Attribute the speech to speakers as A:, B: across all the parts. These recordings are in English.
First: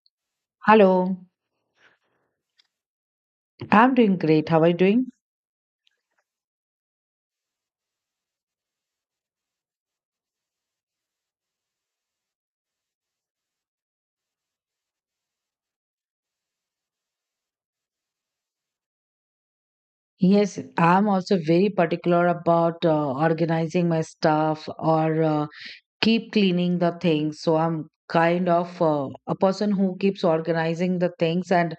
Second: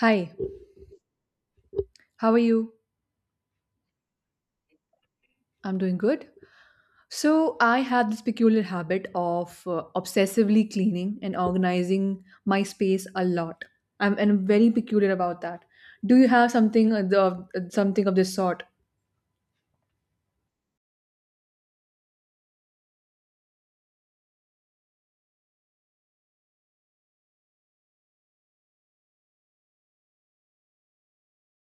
A: Hi,
B: Hello,
A: how are you?
B: I'm doing great. How are you doing?
A: I'm doing good. So, I have this peculiar habit of obsessively cleaning and organizing my space a lot. And I'm very peculiar about that. Do you have something of something of this sort?
B: Yes, I'm also very particular about organizing my stuff or keep cleaning the things. So I'm kind of a person who keeps organizing the things and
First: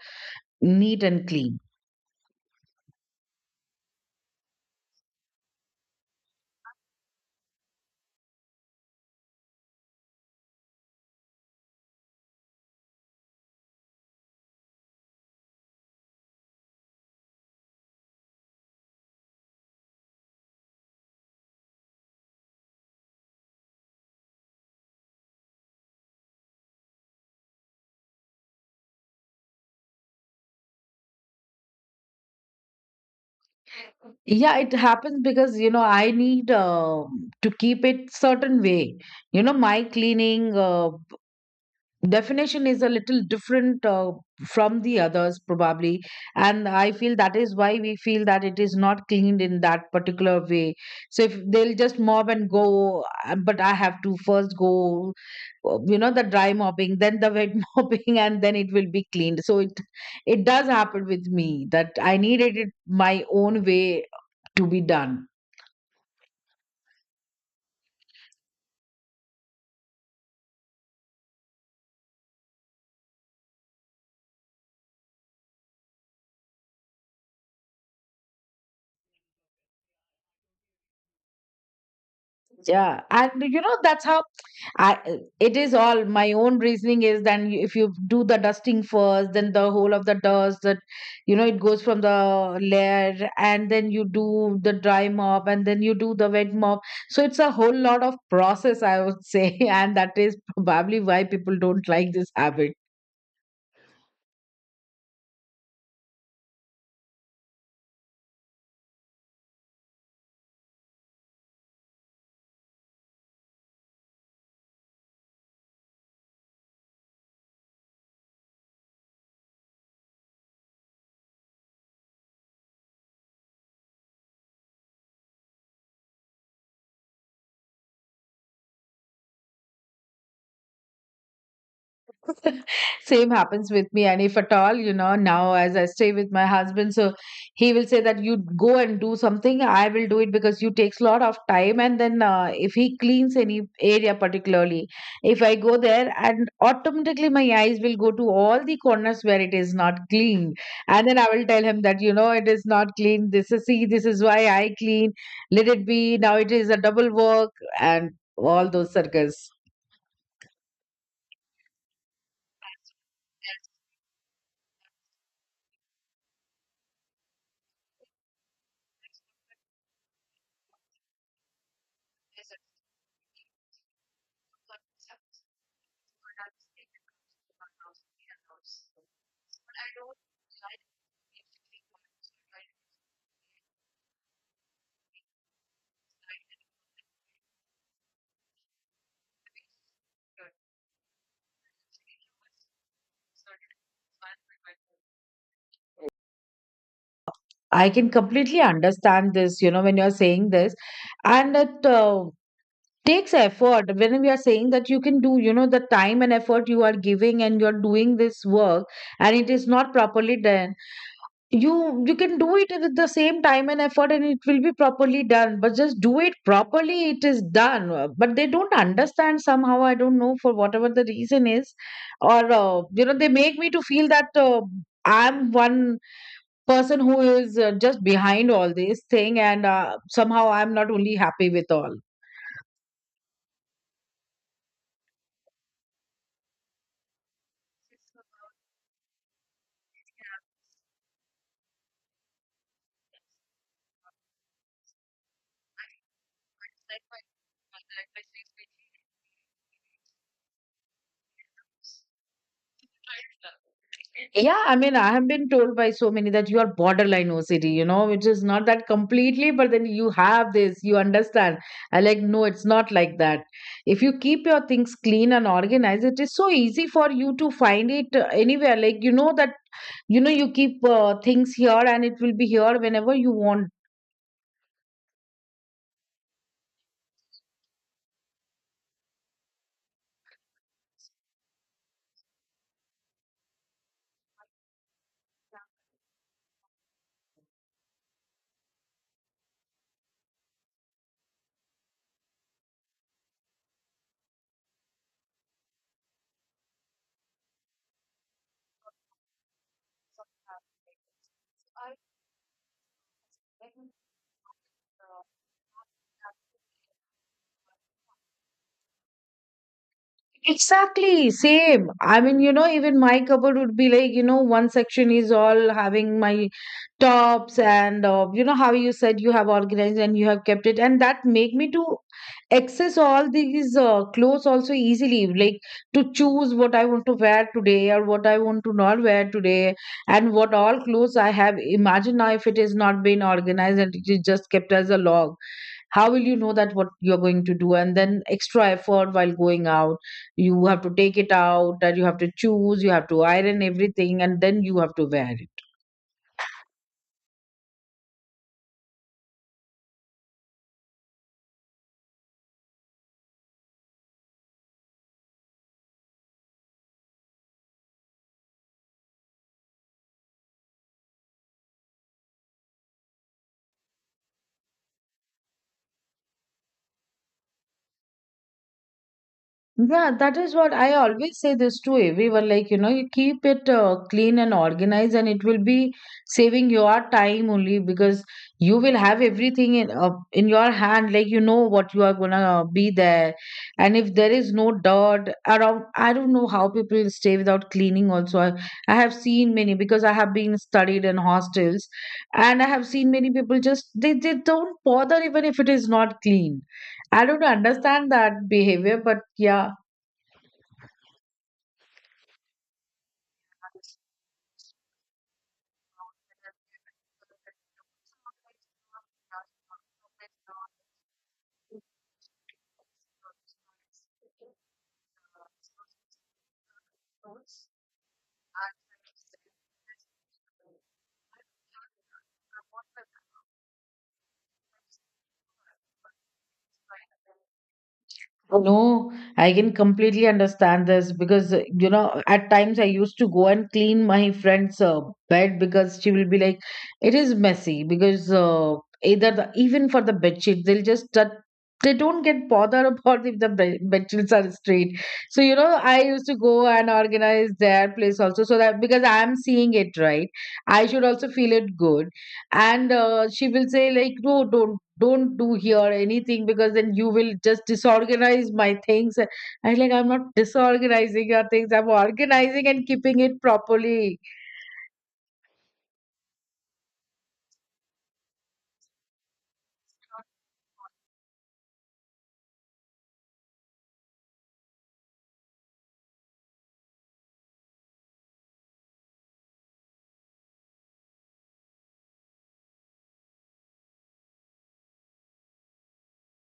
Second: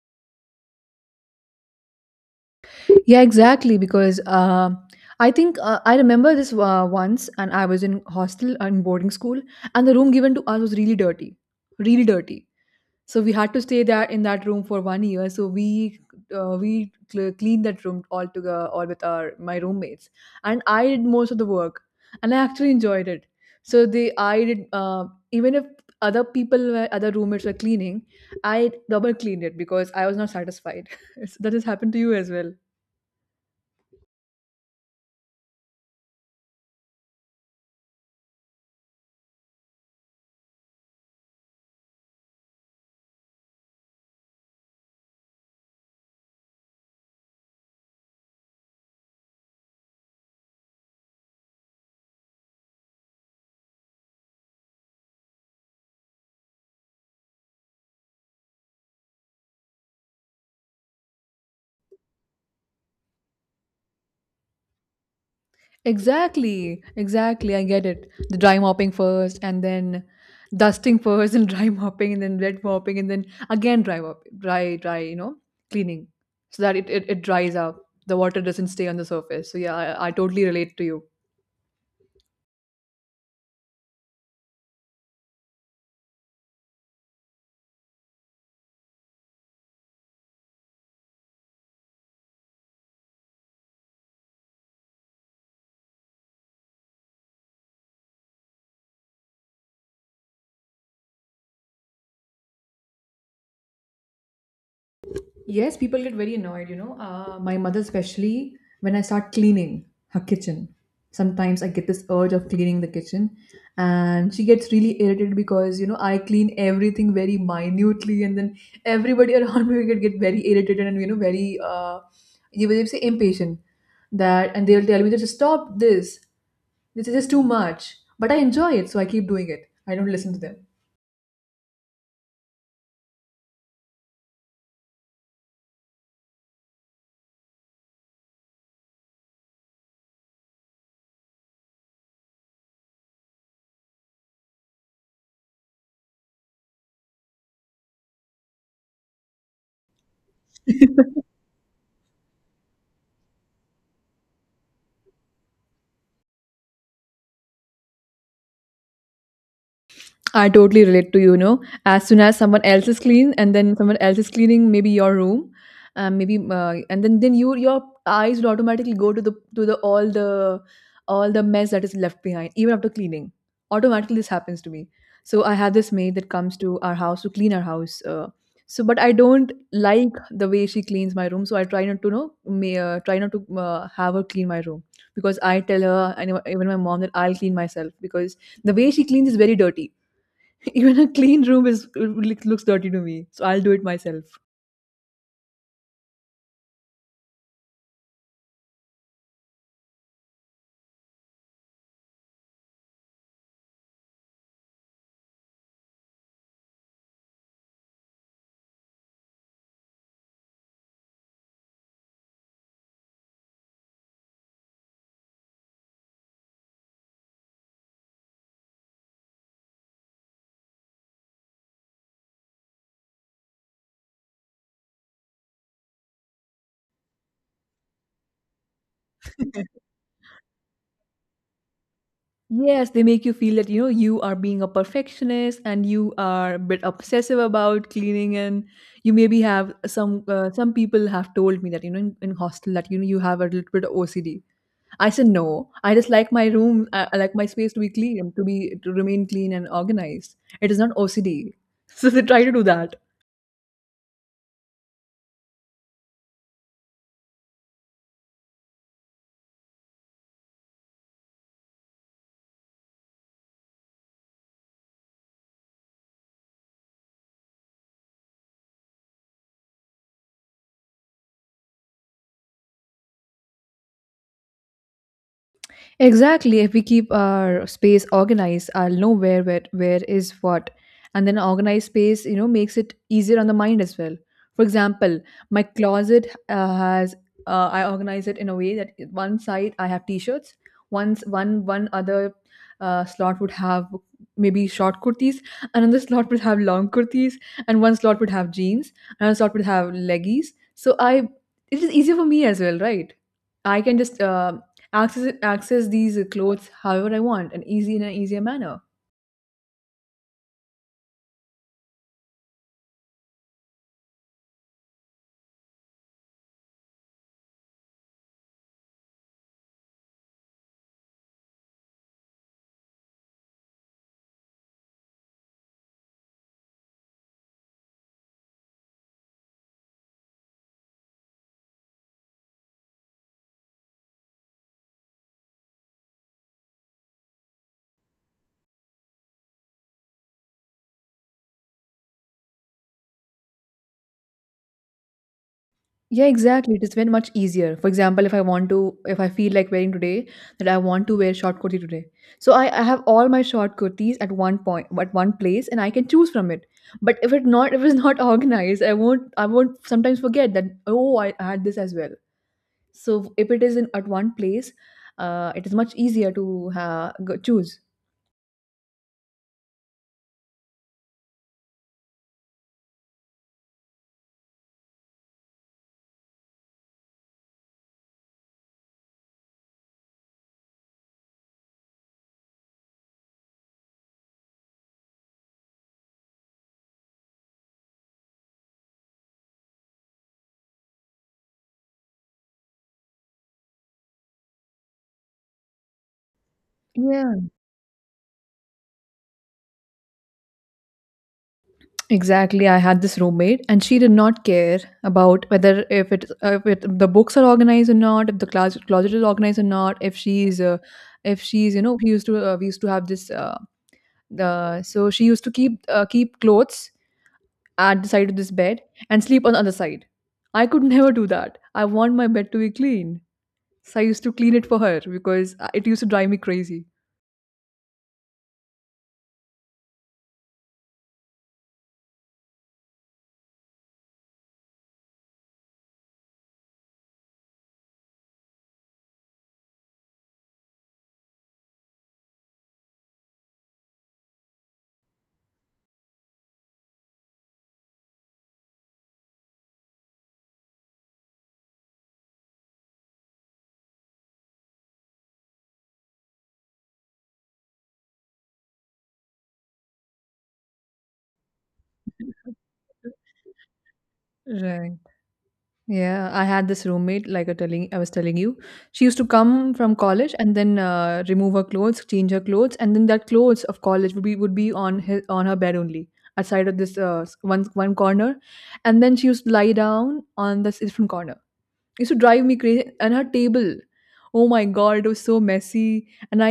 B: neat and clean.
A: Yeah, exactly. Because I think I remember this once, and I was in hostel and boarding school, and the room given to us was really dirty, really dirty. So we had to stay there in that room for one year. So we cleaned that room all together, all with our my roommates, and I did most of the work, and I actually enjoyed it. So they I did, even if other people were, other roommates were cleaning, I double cleaned it because I was not satisfied. So that has happened to you as well.
B: Yeah, it happens because you know I need to keep it certain way. You know, my cleaning. Definition is a little different from the others probably, and I feel that is why we feel that it is not cleaned in that particular way. So if they'll just mob and go, but I have to first go, you know, the dry mopping, then the wet mopping, and then it will be cleaned. So it does happen with me that I needed it my own way to be done.
A: Exactly, exactly. I get it. The dry mopping first, and then dusting first, and dry mopping, and then wet mopping, and then again dry mop, dry, dry. You know, cleaning so that it dries up. The water doesn't stay on the surface. So yeah, I totally relate to you.
B: Yeah, and you know that's how I, it is all my own reasoning is, then if you do the dusting first, then the whole of the dust that, you know, it goes from the layer, and then you do the dry mop and then you do the wet mop. So it's a whole lot of process, I would say, and that is probably why people don't like this habit.
A: Yes, people get very annoyed, you know. My mother, especially when I start cleaning her kitchen, sometimes I get this urge of cleaning the kitchen, and she gets really irritated because you know I clean everything very minutely, and then everybody around me get very irritated and you know very you will say impatient that, and they'll tell me that just stop this, this is just too much. But I enjoy it, so I keep doing it. I don't listen to them.
B: Same happens with me. And if at all, you know, now as I stay with my husband, so he will say that you go and do something, I will do it because you takes a lot of time. And then, if he cleans any area particularly, if I go there and automatically my eyes will go to all the corners where it is not clean. And then I will tell him that, you know, it is not clean, this is, see, this is why I clean. Let it be, now it is a double work. And all those circles.
A: I totally relate to you, you know, as soon as someone else is clean and then someone else is cleaning maybe your room, maybe and then your eyes will automatically go to the all the all the mess that is left behind even after cleaning. Automatically this happens to me. So I have this maid that comes to our house to clean our house. So but I don't like the way she cleans my room, so I try not to know may, try not to have her clean my room because I tell her and even my mom that I'll clean myself because the way she cleans is very dirty. Even a clean room is looks dirty to me, so I'll do it myself.
B: I can completely understand this, you know, when you're saying this. And it takes effort when we are saying that you can do, you know, the time and effort you are giving and you're doing this work, and it is not properly done. You can do it with the same time and effort, and it will be properly done. But just do it properly, it is done. But they don't understand somehow. I don't know for whatever the reason is, or you know, they make me to feel that I'm one person who is just behind all this thing, and somehow I'm not only happy with all.
A: Yes, they make you feel that, you know, you are being a perfectionist and you are a bit obsessive about cleaning and you maybe have some people have told me that, you know, in hostel that, you know, you have a little bit of OCD. I said, no, I just like my room, I like my space to be clean, to remain clean and organized. It is not OCD. So they try to do that.
B: Yeah, I mean, I have been told by so many that you are borderline OCD, you know, which is not that completely, but then you have this, you understand. I like, no, it's not like that. If you keep your things clean and organized, it is so easy for you to find it anywhere. Like, you know that, you know, you keep things here and it will be here whenever you want.
A: Exactly. If we keep our space organized, I'll know where is what. And then organized space, you know, makes it easier on the mind as well. For example, my closet has, I organize it in a way that one side I have t-shirts, once one one other slot would have maybe short kurtis, another slot would have long kurtis, and one slot would have jeans, another slot would have leggies. So I it is easier for me as well, right? I can just access these clothes however I want and easy in an easier manner.
B: Exactly, same. I mean, you know, even my cupboard would be like, you know, one section is all having my tops, and you know how you said you have organized and you have kept it, and that make me to access all these clothes also easily, like to choose what I want to wear today or what I want to not wear today, and what all clothes I have. Imagine now if it is not been organized and it is just kept as a log, how will you know that what you're going to do? And then extra effort while going out, you have to take it out. That you have to choose, you have to iron everything, and then you have to wear it.
A: Yeah, exactly. It is very much easier. For example, if I feel like wearing today, that I want to wear short kurti today. So I have all my short kurtis at one point, at one place, and I can choose from it. But if it's not organized, I won't sometimes forget that. Oh, I had this as well. So if it is in at one place, it is much easier to go, choose.
B: Yeah, that is what I always say this to everyone. Like, you know, you keep it clean and organized, and it will be saving your time only because you will have everything in your hand. Like, you know what you are gonna be there, and if there is no dirt around, I don't know how people stay without cleaning. Also, I have seen many because I have been studied in hostels, and I have seen many people just they don't bother even if it is not clean. I
A: Yeah,
B: don't understand that behavior, but yeah.
A: exactly. I had this roommate, and she did not care about whether if it, the books are organized or not, if the class closet is organized or not, if she's you know we used to have this the so she used to keep clothes at the side of this bed and sleep on the other side. I could never do that. I want my bed to be clean, so I used to clean it for her because it used to drive me crazy.
B: No, I can completely understand this because, you know, at times I used to go and clean my friend's bed because she will be like, it is messy because either the, even for the bed sheet, they'll just, they don't get bothered about if the bed sheets are straight. So, you know, I used to go and organize their place also so that because I'm seeing it right, I should also feel it good. And she will say like, no, don't do here anything because then you will just disorganize my things. I'm like, I'm not disorganizing your things, I'm organizing and keeping it properly.
A: Right. Yeah, I had this roommate, like I was telling you, she used to come from college and then remove her clothes, change her clothes, and then that clothes of college would be on his on her bed only, outside of this one corner, and then she used to lie down on this different corner. Used to drive me crazy. And her table, oh my god, it was so messy. And i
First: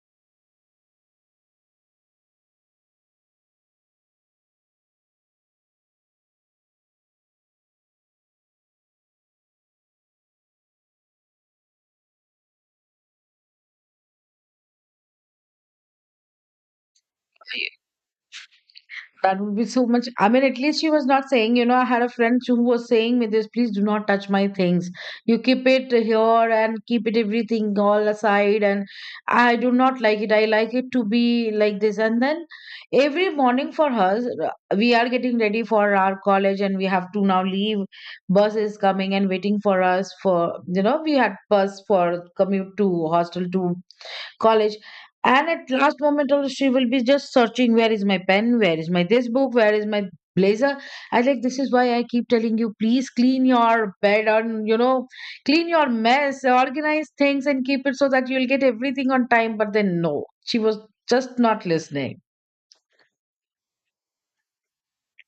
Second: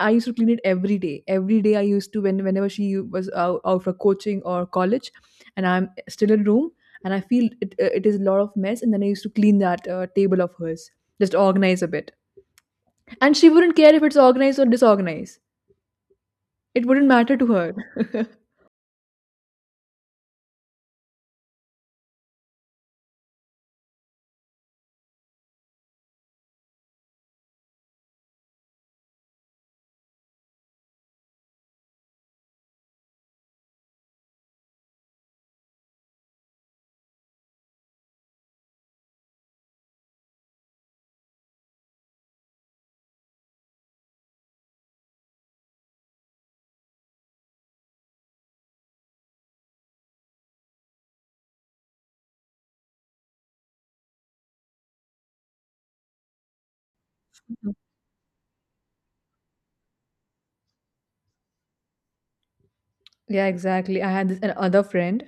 A: i used to clean it every day. Every day I used to, whenever she was out for coaching or college, and I'm still in room, and I feel it, it is a lot of mess. And then I used to clean that table of hers, just organize a bit. And she wouldn't care if it's organized or disorganized. It wouldn't matter to her.
B: That would be so much. I mean, at least she was not saying, you know, I had a friend who was saying me this, please do not touch my things. You keep it here and keep it everything all aside. And I do not like it, I like it to be like this. And then every morning for us, we are getting ready for our college and we have to now leave. Bus is coming and waiting for us for, you know, we had bus for commute to hostel to college. And at last moment also she will be just searching, where is my pen, where is my this book, where is my blazer. I like, this is why I keep telling you, please clean your bed, and, you know, clean your mess, organize things, and keep it so that you'll get everything on time. But then no, she was just not listening.
A: Yeah, exactly. I had this another friend.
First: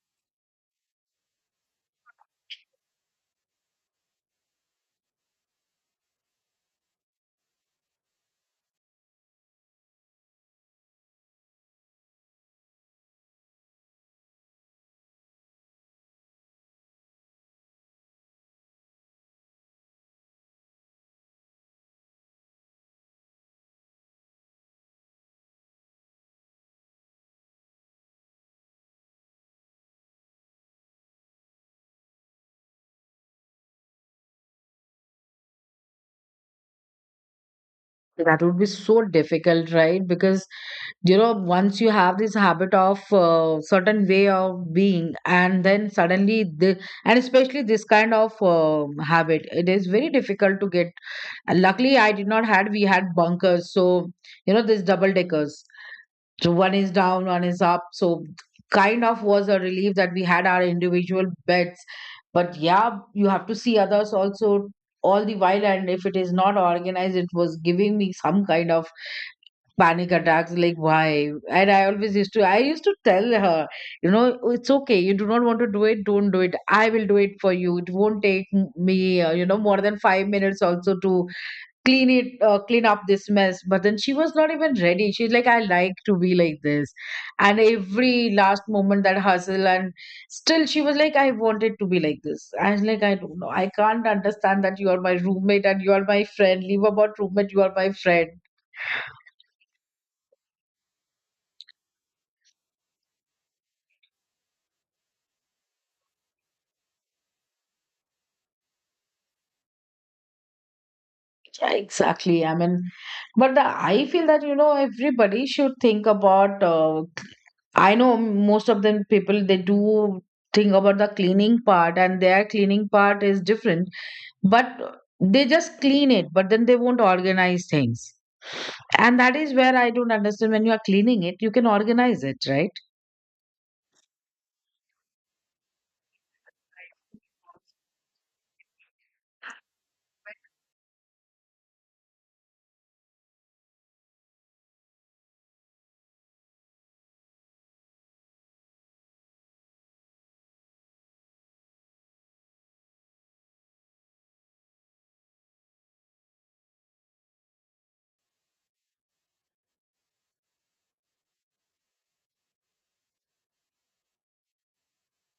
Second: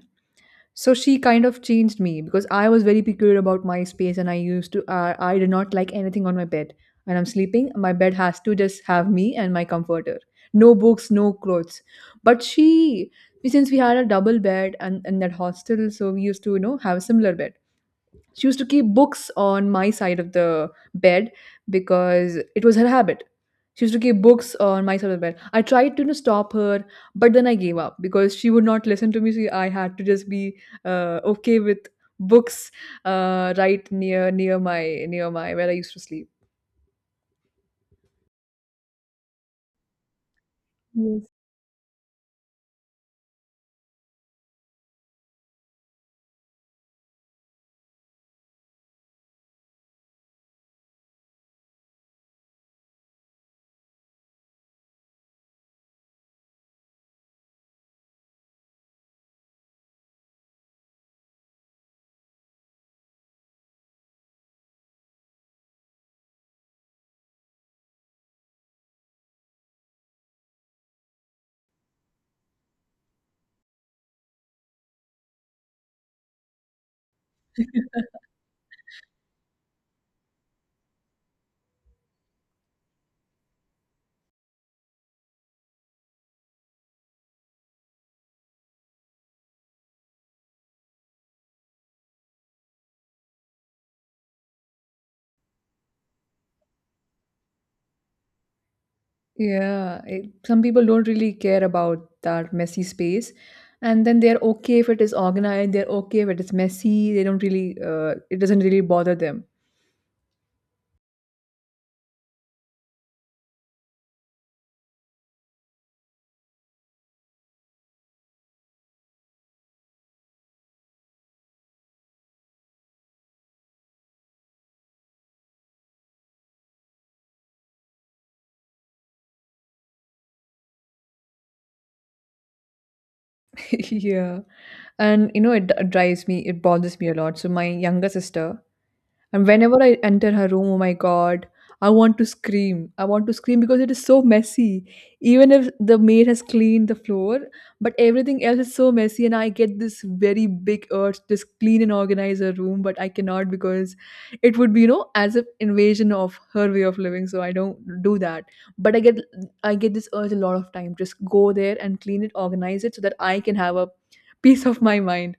A: So she kind of changed me because I was very peculiar about my space, and I used to I did not like anything on my bed when I'm sleeping. My bed has to just have me and my comforter, no books, no clothes. But she, since we had a double bed and in that hostel, so we used to, you know, have a similar bed. She used to keep books on my side of the bed because it was her habit. She used to keep books on my side of the bed. I tried to, you know, stop her, but then I gave up because she would not listen to me. So I had to just be okay with books, right near my where I used to sleep.
B: That would be so difficult, right? Because, you
A: Yes.
B: know, once you have this habit of certain way of being, and then suddenly, the, and especially this kind of habit, it is very difficult to get. And luckily, I did not had, we had bunkers, so, you know, these double deckers. So one is down, one is up. So kind of was a relief that we had our individual bets. But yeah, you have to see others also all the while. And if it is not organized, it was giving me some kind of panic attacks. Like, why? And I used to tell her, you know, it's okay. You do not want to do it, don't do it. I will do it for you. It won't take me, you know, more than 5 minutes also to clean up this mess. But then she was not even ready. She's like, I like to be like this. And every last moment that hustle, and still she was like, I wanted to be like this. I was like, I don't know, I can't understand that you are my roommate and you are my friend. Leave about roommate, you are my friend.
A: Yeah, some people don't really care about that messy space, and then they're okay if it is organized. They're okay if it is messy. They don't really, it doesn't really bother them.
B: Yeah, exactly, I mean, but the, I feel that, you know, everybody should think about, I know most of them people they do think about the cleaning part, and their cleaning part is different, but they just clean it, but then they won't organize things. And that is where I don't understand, when you are cleaning it, you can organize it, right?
A: Yeah, and you know, it drives me. It bothers me a lot. So my younger sister, and whenever I enter her room, oh my god, I want to scream. I want to scream because it is so messy. Even if the maid has cleaned the floor, but everything else is so messy, and I get this very big urge to just clean and organize her room, but I cannot because it would be, you know, as if invasion of her way of living. So I don't do that. But I get this urge a lot of time. Just go there and clean it, organize it so that I can have a peace of my mind.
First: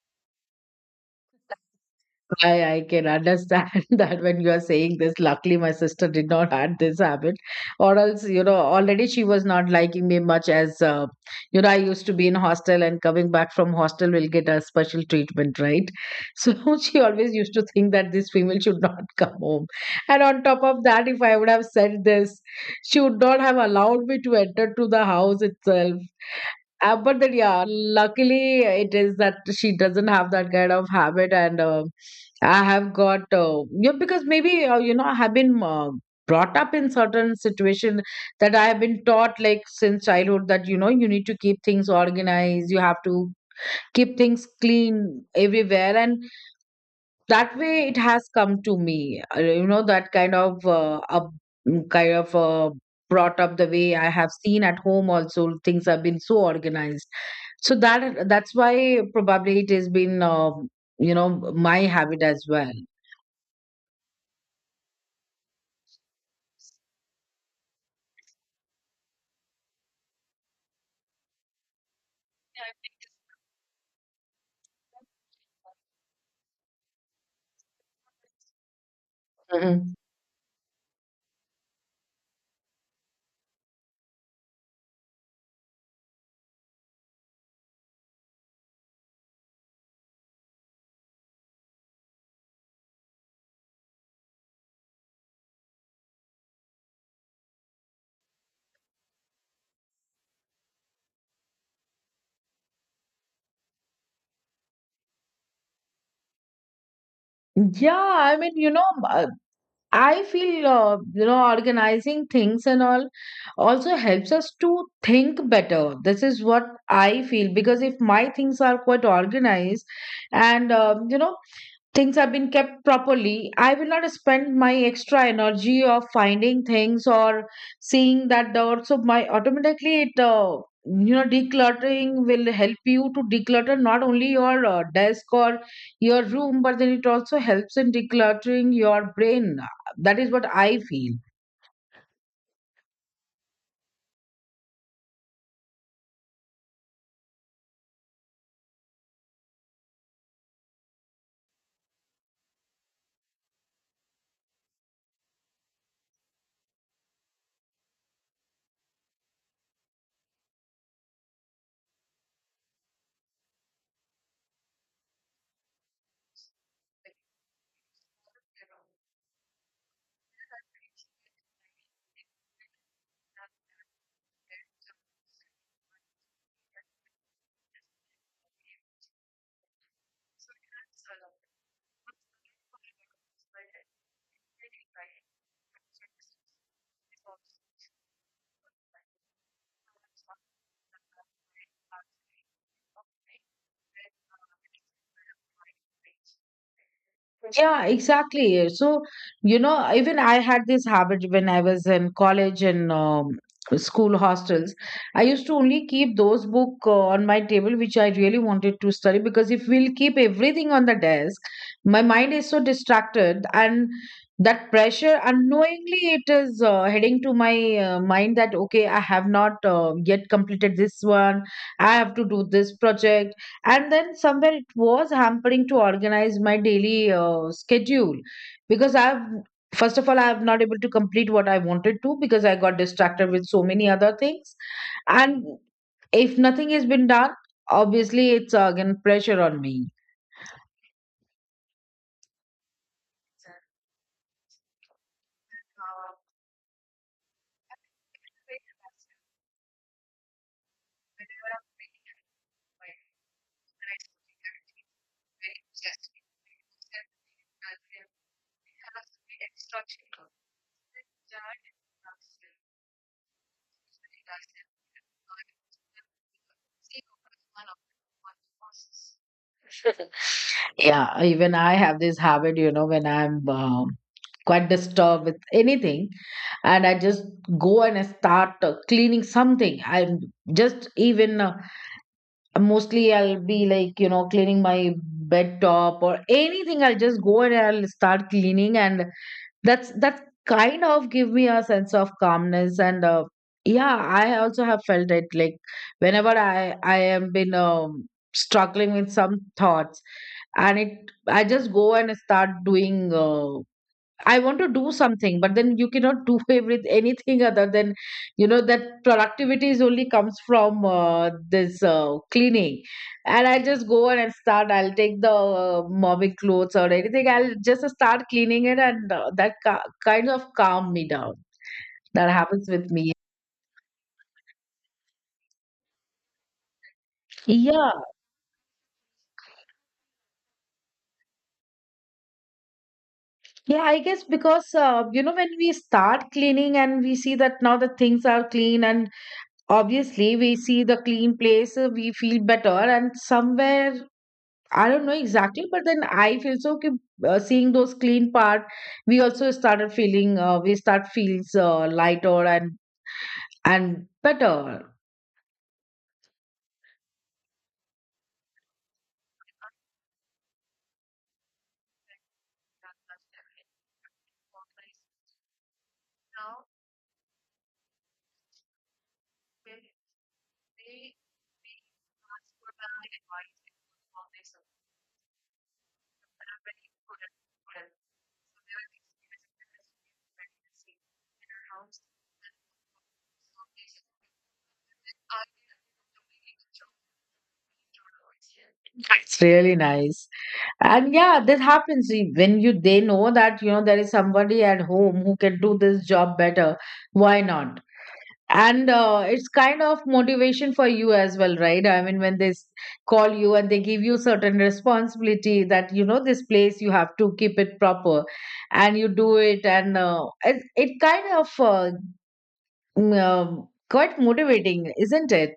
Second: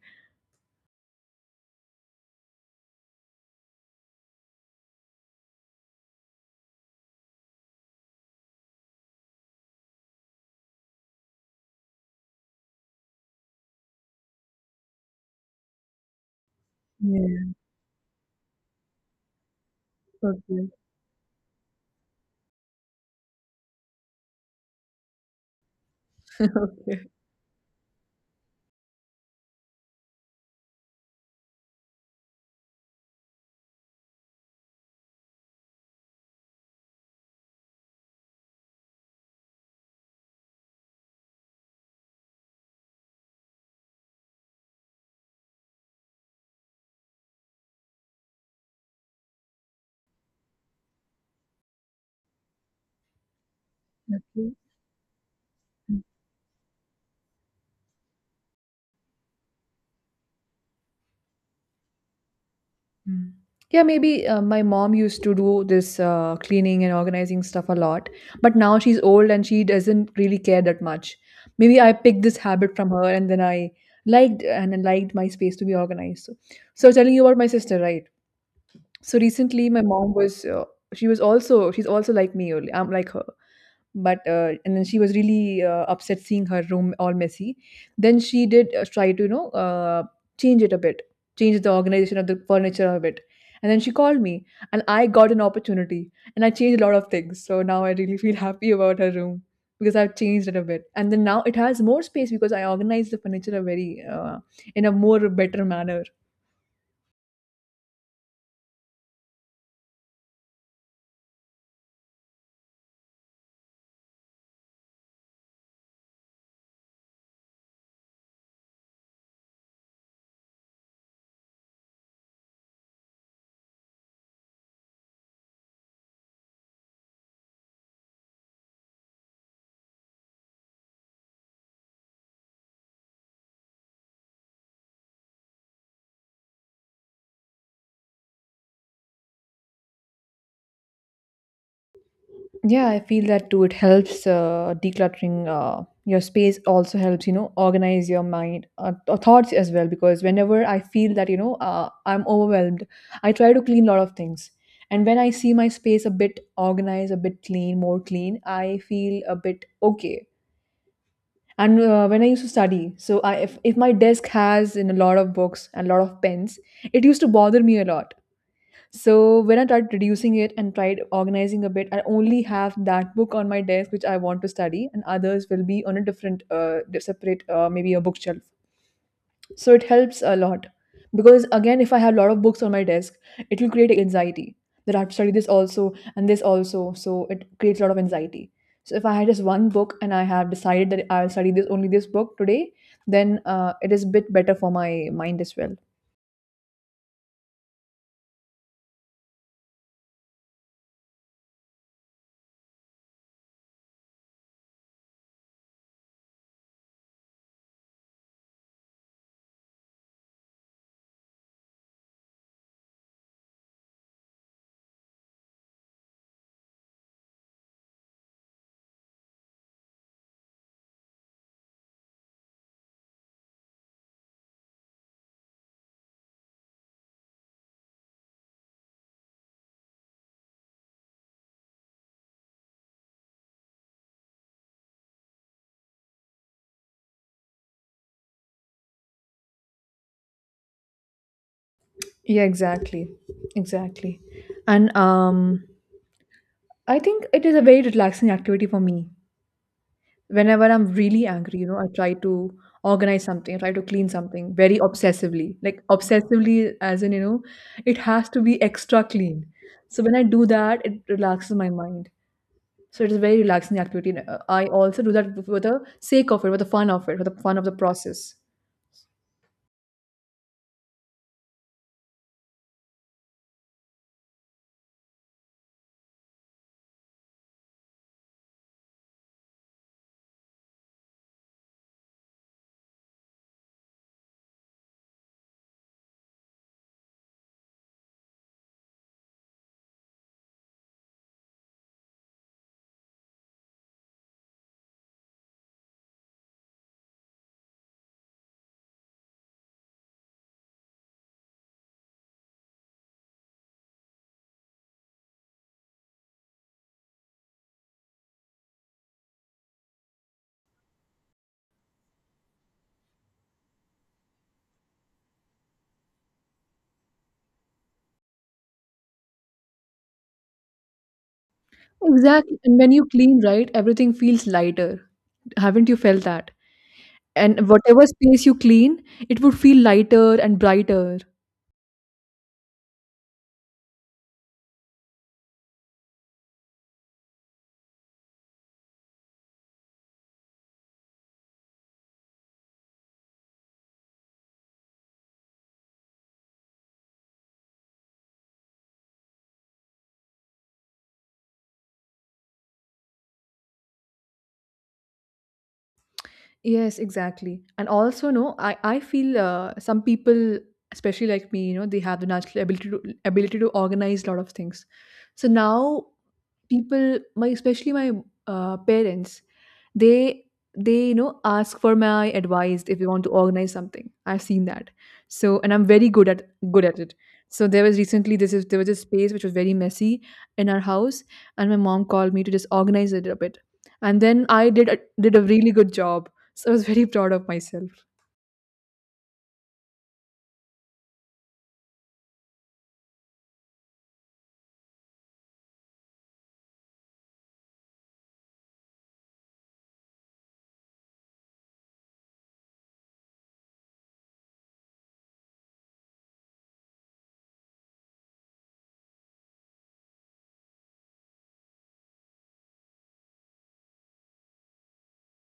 B: I can understand that when you are saying this. Luckily, my sister did not had this habit, or else you know already she was not liking me much. As you know, I used to be in hostel, and coming back from hostel will get a special treatment, right? So she always
A: Yeah.
B: used to think that this female should not come home. And on top
A: Okay.
B: of that, if I would have said this, she would not have allowed me to enter to the house itself. Uh,
A: Okay.
B: but then, yeah, luckily it is that she doesn't have that kind of habit, and I have got, yeah, because maybe you know I have been brought up in certain situation that I have been taught, like, since childhood that, you know, you need to keep things organized, you have to keep things clean everywhere, and that way it has come to me. You know, that kind of kind of brought up, the way I have
A: Okay.
B: seen at home also, things have been so organized. So that's why probably it has been, you know, my habit as well.
A: Mm. Yeah, maybe my mom used to do this cleaning and organizing stuff a lot, but now she's old and she doesn't really care that much. Maybe I picked this habit from her, and then I liked my space to be organized. So, I was telling you about my sister, right? So recently, my
B: Mhm.
A: mom was, she was also, she's also like me. I'm like her, but and then she was really upset seeing her room all messy. Then she did try to, you know, change it a bit, change the organization of the furniture a bit. And then she called me, and I got an opportunity, and I changed a lot of things. So now I really feel happy about her room because I've changed it a bit, and then now it has more space because I organized the furniture a very in a more better manner.
B: yeah i mean you know uh, I feel, you know, organizing things and all also helps us to think better. This is what I feel, because if my things are quite organized and, you know, things have been kept properly, I will not spend my extra energy of finding things or seeing that the also my automatically it, decluttering will help you to declutter not only your desk or your room, but then it also helps in decluttering your brain. That is what I feel.
A: Yeah, I feel that too. It helps decluttering your space, also helps, you know, organize your mind, thoughts as well. Because whenever I feel that, you know, I'm overwhelmed, I try to clean a lot of things. And when I see my space a bit organized, a bit clean, more clean, I feel a bit okay. And when I used to study, so I, if my desk has in a lot of books and a lot of pens, it used to bother me a lot. So when I tried reducing it and tried organizing a bit, I only have that book on my desk which I want to study, and others will be on a different, separate, maybe a bookshelf. So it helps a lot because again, if I have a lot of books on my desk, it will create anxiety that I have to study this also and this also. So it creates a lot of anxiety. So if I had just one book and I have decided that I'll study this only this book today, then it is a bit better for my mind as well.
B: Yeah, exactly. So, you know, even I had this habit when I was in college and school hostels. I used to only keep those book on my table which I really wanted to study, because if we'll keep everything on the desk, my mind is so distracted, and that pressure unknowingly it is heading to my mind that okay, I have not yet completed this one. I have to do this project, and then somewhere it was hampering to organize my daily schedule, because I've first of all I'm not able to complete what I wanted to because I got distracted with so many other things. And if nothing has been done, obviously it's again pressure on me.
A: Yeah, exactly, exactly. and. I think it is a very relaxing activity for me. Whenever I'm really angry, I try to organize something, I try to clean something very obsessively. Like obsessively as in, it has to be extra clean. So when I do that, it relaxes my mind. So it is a very relaxing activity. And I also do that for the sake of it, for the fun of it, for the fun of the process.
B: Yeah, even I have this habit, you know, when I'm quite disturbed with anything, and I just go and I start cleaning something. I'm just even mostly I'll be like, you know, cleaning my bed top or anything. I'll just go and I'll start cleaning, and that's that kind of give me a sense of calmness. And yeah, I also have felt it like whenever I am been struggling with some thoughts, and it I just go and start doing. I want to do something, but then you cannot do everything, anything other than, you know, that productivity is only comes from this cleaning. And I'll just go and I'll start, I'll take the mommy clothes or anything, I'll just start cleaning it, and that kind of calm me down. That
A: Exactly.
B: happens
A: And when
B: with
A: you
B: me.
A: clean, right, everything feels lighter. Haven't you felt that? And
B: Yeah,
A: whatever space you clean, it would feel lighter and brighter.
B: yeah, I guess because, you know, when we start cleaning and we see that now the things are clean, and obviously we see the clean place, we feel better. And somewhere I don't know exactly, but then I feel so. Okay, seeing those clean part, we also started feeling. We start feels lighter and better.
A: Yes, exactly. And also, no, I feel some people, especially like me, they have the natural ability to organize a lot of things. So now people my especially my parents they they ask for my advice if we want to organize something, I've seen that. So, and I'm very good at it. So there was recently this is there was a space which was very messy in our house, and my mom called me to just organize it a bit, and then I did a really good job, so I was very proud of myself.
B: It's really nice, and yeah, that happens. See, when you they know that you know there is somebody at home who can do this job better. Why not? And it's kind of motivation for you as well, right? I mean, when call you and they give you certain responsibility that, you know, this place you have to keep it proper, and you do it. And it kind of quite motivating, isn't it?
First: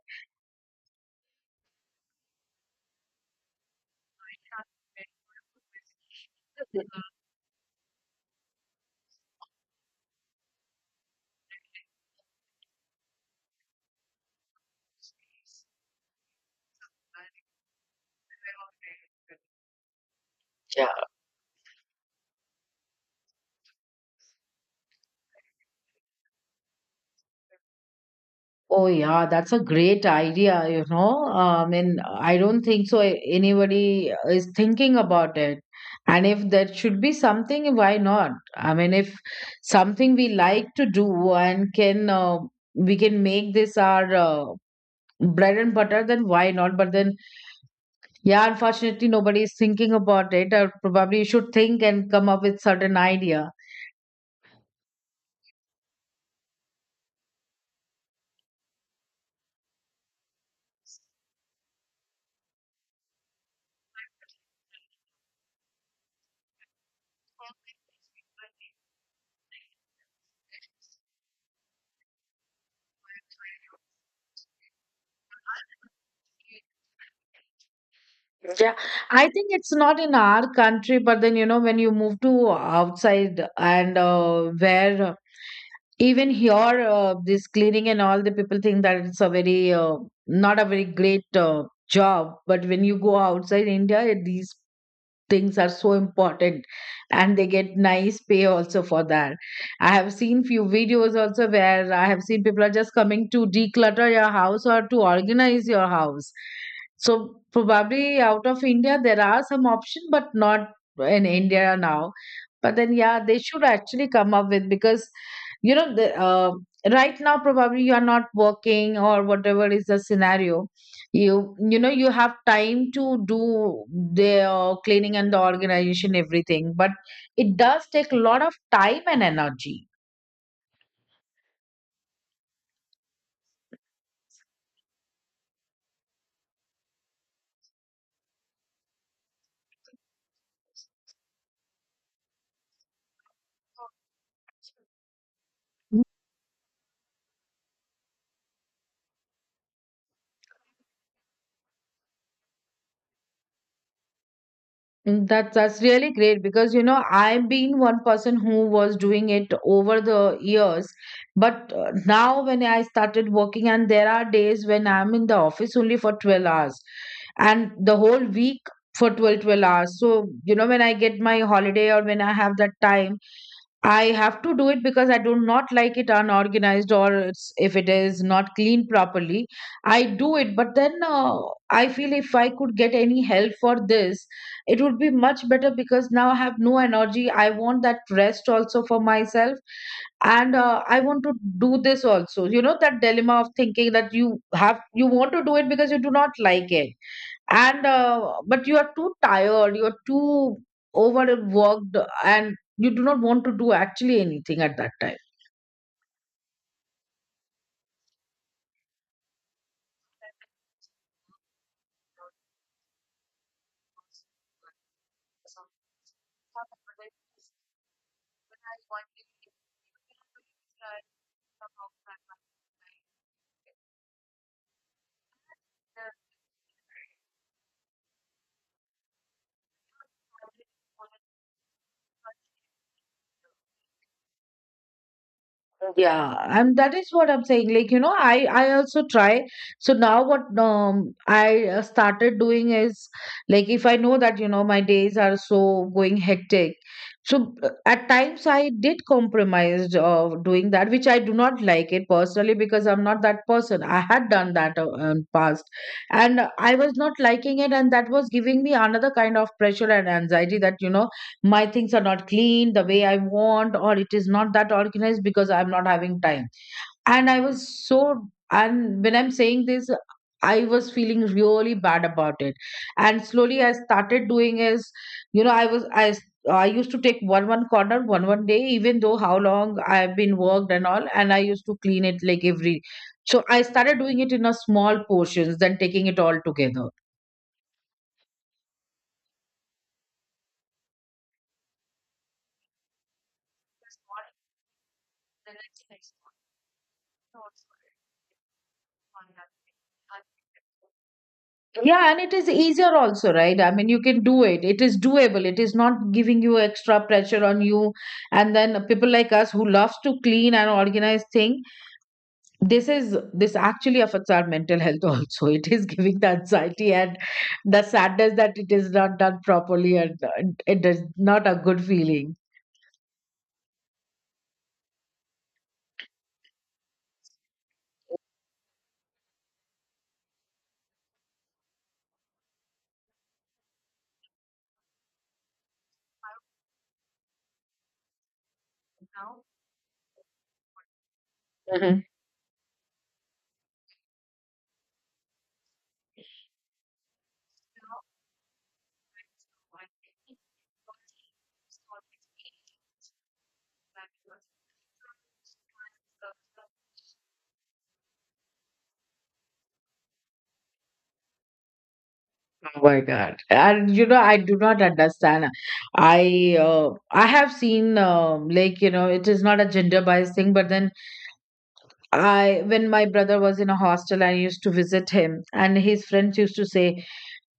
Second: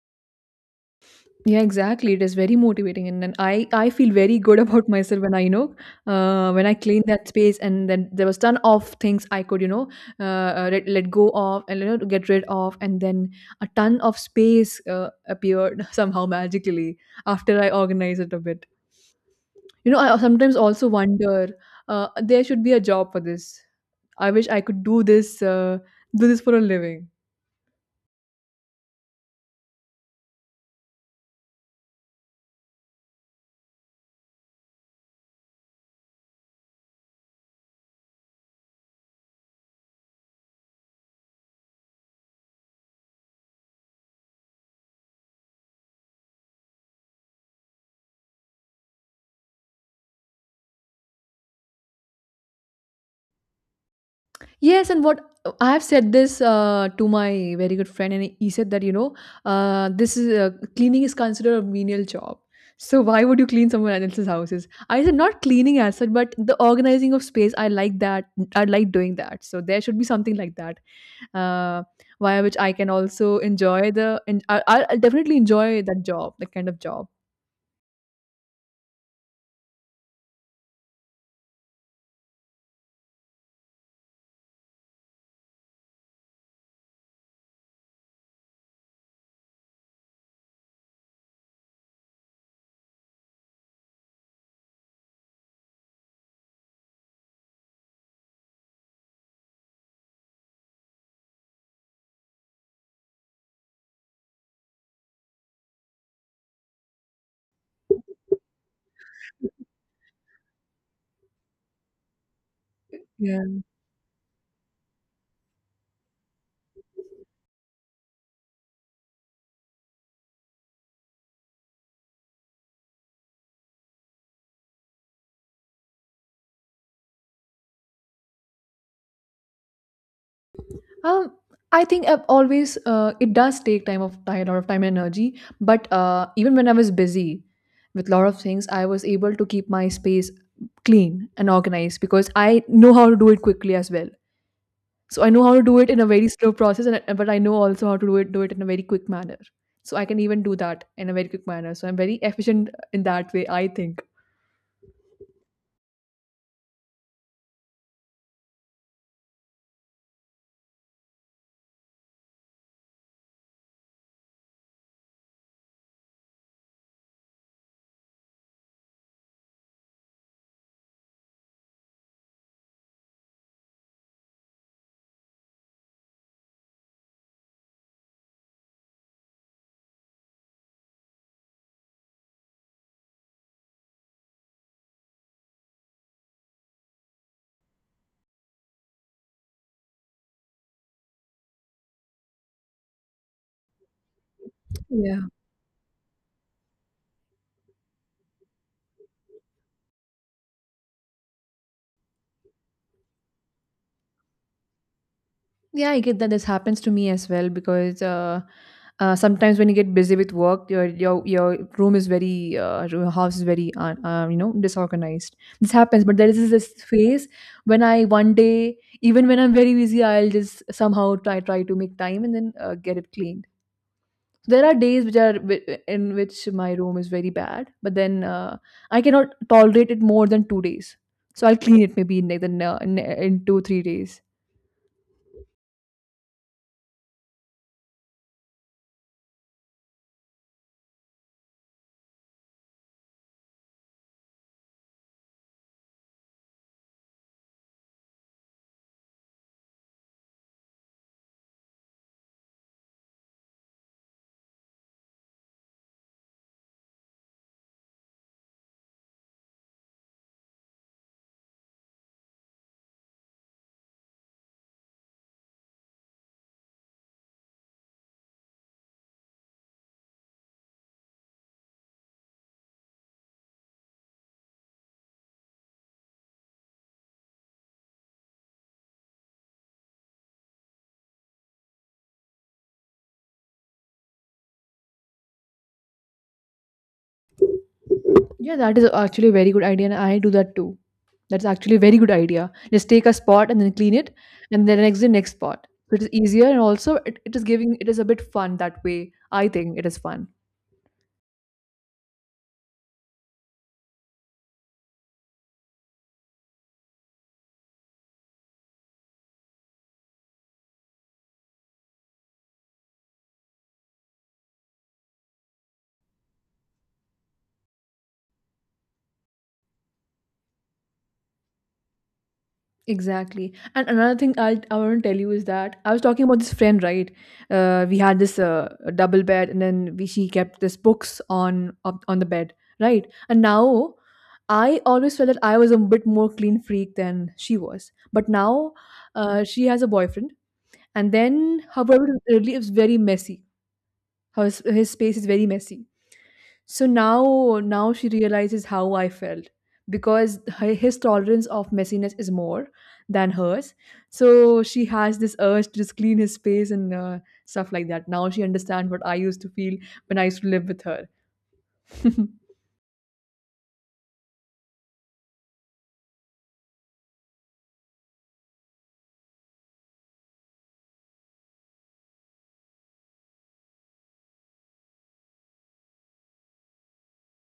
A: Yeah, exactly. It is very motivating, and then I feel very good about myself when I clean that space, and then there was ton of things I could let go of, and get rid of, and then a ton of space appeared somehow magically after I organized it a bit. I sometimes also wonder there should be a job for this. I wish I could do this for a living.
B: Oh, yeah, that's a great idea, you know. I mean, I don't think so anybody is thinking about it. And if there should be something, why not? I mean, if something we like to do and can we can make this our bread and butter, then why not? But then, yeah, unfortunately, nobody is thinking about it. Or probably you should think and come up with certain idea.
A: Yes, and what I have said this to my very good friend, and he said that you know, this is cleaning is considered a menial job. So why would you clean someone else's houses? I said not cleaning as such, but the organizing of space. I like that. I like doing that. So there should be something like that, uh, via which I can also enjoy the. And I'll definitely enjoy that job, that kind of job.
B: Yeah, I think it's not in our country, but then, you know, when you move to outside and where even here, this cleaning and all the people think that it's a very not a very great job, but when you go outside India, these things are so important, and they get nice pay also for that. I have seen few videos also where I have seen people are just coming to declutter your house or to organize your house. So probably out of India there are some option, but not in India now. But then yeah, they
A: Yeah.
B: should actually come up with, because you know right now probably you are not working or whatever is the scenario, you know you have time to do the cleaning and the organization everything, but it does take a lot of time and energy.
A: Um, I think I've always it does take time of time, a lot of time and energy. But even when I was busy with a lot of things, I was able to keep my space clean and organized because I know how to do it quickly as well. So I know how to do it in a very slow process, but I know also how to do it in a very quick manner. So I can even do that in a very quick manner. So I'm very efficient in that way, I think.
B: Mm, that's really great, because you know I've been one person who was doing it over the years, but now when I started working, and there are days when I'm in the office only for 12 hours, and the whole week for 12 12 hours. So you know when I get my holiday or when I have that time, I have to do it, because I do not like it unorganized, or it's, if it is not cleaned properly. I do it, but then I feel if I could get any help for this, it would be much better, because now I have no energy. I want that rest also for myself, and I want to do this also. You know that dilemma of thinking that you have you
A: Yeah.
B: want to do it because you do not like it, and but you are too tired, you're too overworked, and you do not want to do actually anything at that time.
A: Yeah, I get that. This happens to me as well because sometimes when you get busy with work, your house is very disorganized. This happens, but there is this phase when I one day, even when I'm very busy, I'll just somehow try to make time and then get it clean. There are days in which my room is very bad, but then I cannot tolerate it more than 2 days. So I'll clean it maybe in like in 2 3 days.
B: Yeah, and that is what I'm saying, like, you know, I also try. So now what I started doing is, like, if I know that you know my days are so going hectic, so at times I did compromise of doing that which I do not like it personally, because I'm not that person. I had done that in past, and I was not liking it, and that was giving me another kind of pressure and anxiety, that you know my things are not clean the way I want, or it is not that organized because I'm not having time. And I was so, and when I'm saying this, I was feeling really bad about it. And slowly I started doing is, you know, I was, I, s- I used to take one one corner one one day, even though how long I've been worked and all, and I used to clean it like every. So I started doing it in a small portions, than taking it all together.
A: Yeah, that is actually a very good idea, and I do that too. That's actually a very good idea. Just take a spot and then clean it, and then next the next spot. So it is easier, and also it is a bit fun that way. I think it is fun.
B: Yeah, and it is easier also, right? I mean, you can do it. It is doable. It is not giving you extra pressure on you. And then people like us who loves to clean and organize thing, this is this actually affects our mental health also. It is giving the anxiety and the sadness that it is not done properly, and it is not a good feeling.
A: Exactly. And another thing I want to tell you is that I was talking about this friend, right? We had this double bed, and then she kept this books on the bed, right? And now I always felt that I was a bit more clean freak than she was, but now she has a boyfriend, and then
B: Mhm.
A: however, really is very messy. His space is very messy. So now she realizes how I felt because his tolerance of messiness is more than hers. So she has this urge to just clean his space and stuff like that. Now she understands what I used to feel when I used to live with her.
B: Oh my God. And you know, I do not understand. I have seen like, you know, it is not a gender bias thing, but then I when my brother was in a hostel, I used to visit him, and his friends used to say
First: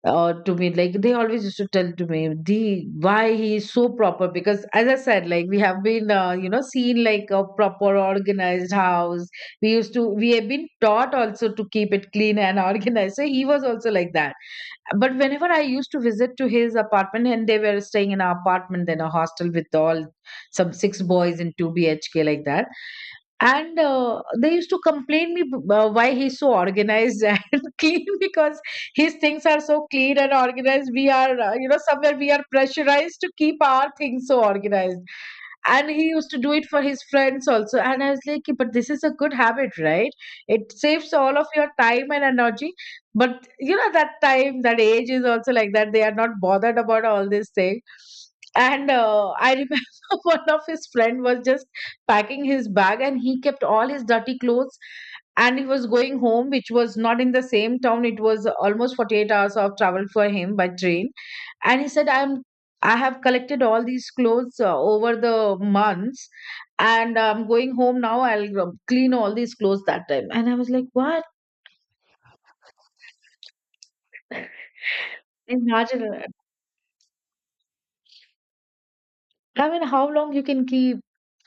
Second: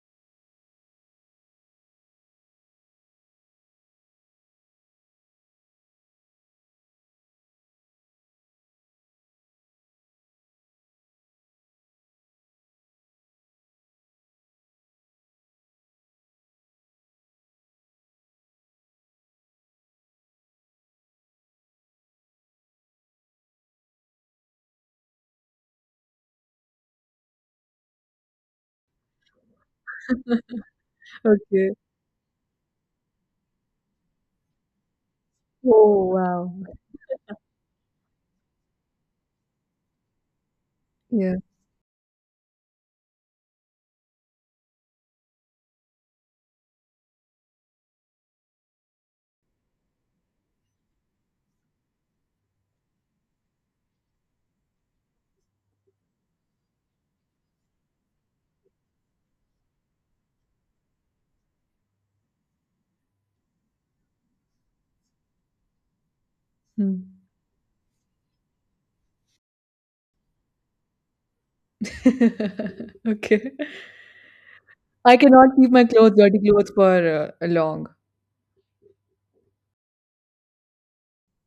B: to me, like they always used to tell to me, the why he is so proper, because as I said, like we have been you know, seen like a proper organized house. We used to we have been taught also to keep it clean and organized. So he was also like that. But whenever I used to visit to his apartment, and they were staying in an apartment, then a hostel with all some six boys in two BHK like that, and they used to complain me, why he's so organized and clean, because his things are so clean and organized. We are, you
A: Okay.
B: know, somewhere we are pressurized to keep our things so organized. And he
A: Oh
B: used to
A: wow.
B: do it for his friends also, and I was like, "Okay, but this is a good habit, right? It saves
A: Yeah.
B: all of your time and energy." But you know that time that age is also like that, they are not bothered about all this thing. And I remember one of his friend was just packing his bag and he kept all his dirty clothes, and he was going home which was not in the same town. It was almost 48 hours of travel for him by train. And he said I'm I have collected all these clothes over the months, and
A: Hmm.
B: I'm going home, now I'll clean all these clothes that time. And I was like, what?
A: Okay. I cannot keep my
B: Imagine.
A: clothes, dirty clothes, for long.
B: I mean, how long you can keep?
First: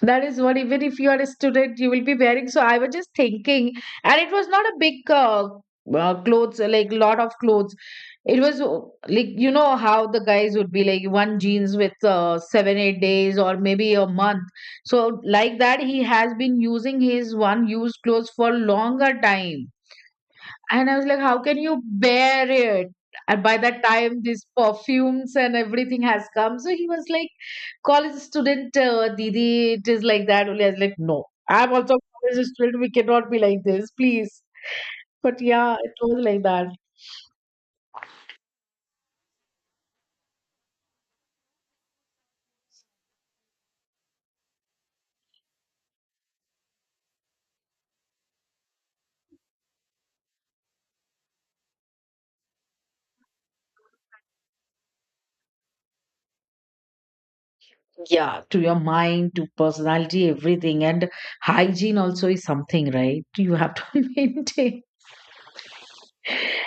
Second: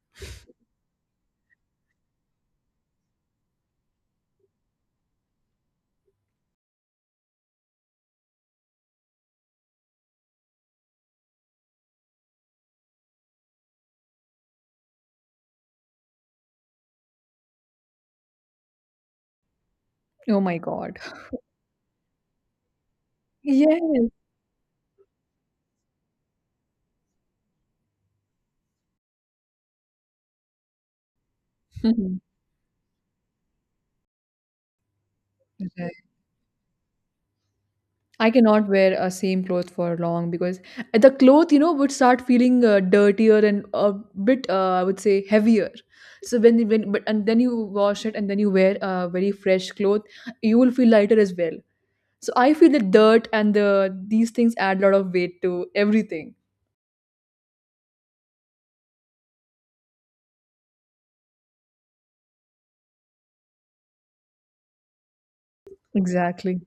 B: That is what, even if you are a student, you will be wearing. So I was just thinking, and it was not a big clothes, like lot of clothes. It was like, you know, how the guys would be like one jeans with seven, eight days or maybe a month. So, like that, he has been using his one used clothes for longer time.
A: Oh my
B: And I
A: god.
B: was like, how can you bear it? And by
A: Yeah.
B: that time, these perfumes and everything has come. So he was like, college student, didi it is like that only. I was like, no, I'm also a college student, we cannot be like this, please. But yeah, it was like that.
A: I cannot wear a same cloth for long because the cloth, would start feeling dirtier and a bit, I would say, heavier. So when you- when but and then you wash it, and then you wear a very fresh cloth, you will feel lighter as well. So I feel the dirt and the these things add a lot of weight to everything.
B: Yeah, to your mind, to personality, everything. And hygiene also is something, right? You have to maintain.
A: Exactly.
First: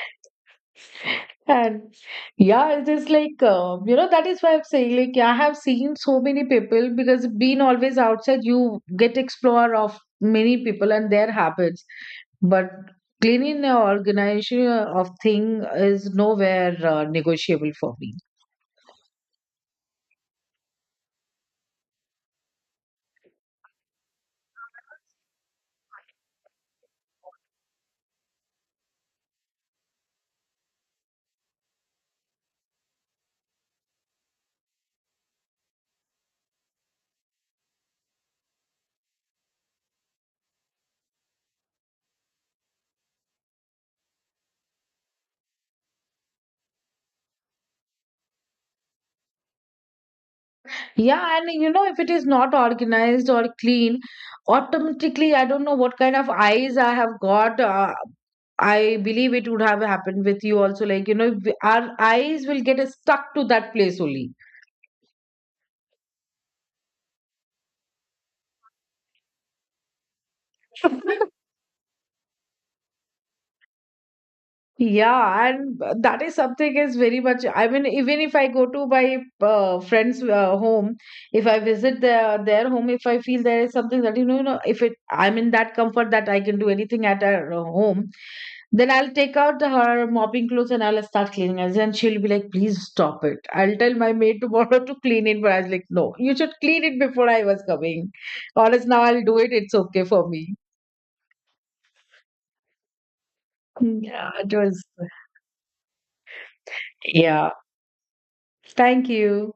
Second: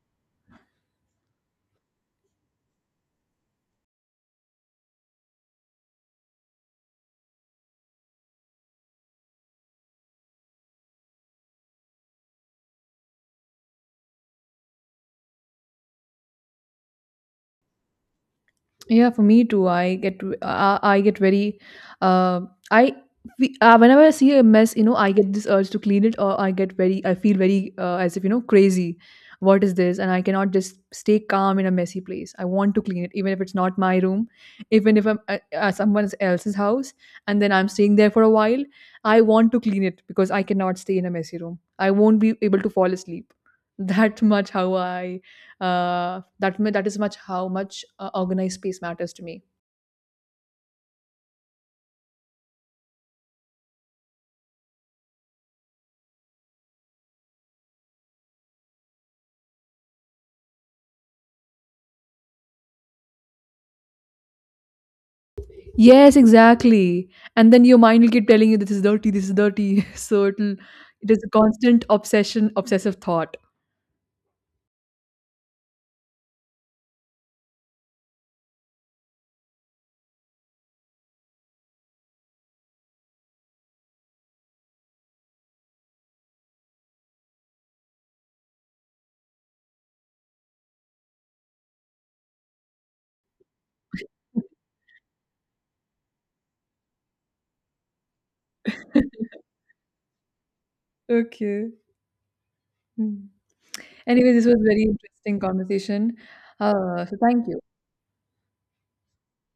B: And yeah, it is like, you know, that is why I'm saying, like, I have seen so many people because being always outside, you get explorer of many people and their habits. But cleaning the organization of thing is nowhere negotiable for me.
A: Yeah, for me too. I get very uh, I whenever I see a mess, I get this urge to clean it, or I feel very as if crazy. What is this? And I cannot just stay calm in a messy place. I want to clean it, even if it's not my room, even if I'm at someone else's house, and then I'm staying there for a while. I want to clean it because I cannot stay in a messy room. I won't be able to fall asleep. That much how I that is much how much organized space matters to me.
B: Yeah, and you know, if it is not organized or clean, automatically, I don't know what kind of eyes I have got. I believe it would have happened with you also. Like, you know, our eyes will get stuck to that place only.
A: Yes, exactly. And then your mind will keep telling you this is dirty, this is dirty. So it is a constant obsession, obsessive thought.
B: Yeah, and that is something is very much. I mean, even if I go to my friend's home, if I visit their home, if I feel there is something that you know, if it I'm in that comfort that I can do anything at our home, then I'll take out her mopping clothes and I'll start cleaning it. And she'll be like, please stop it, I'll tell my maid tomorrow to clean it. But I was like, no, you should clean it before I was coming. Or else now I'll do it. It's okay for me.
A: Okay. Mm.
B: Yeah,
A: Anyway, this
B: it
A: was very
B: was.
A: interesting conversation. So thank
B: Yeah.
A: you.
B: Thank you.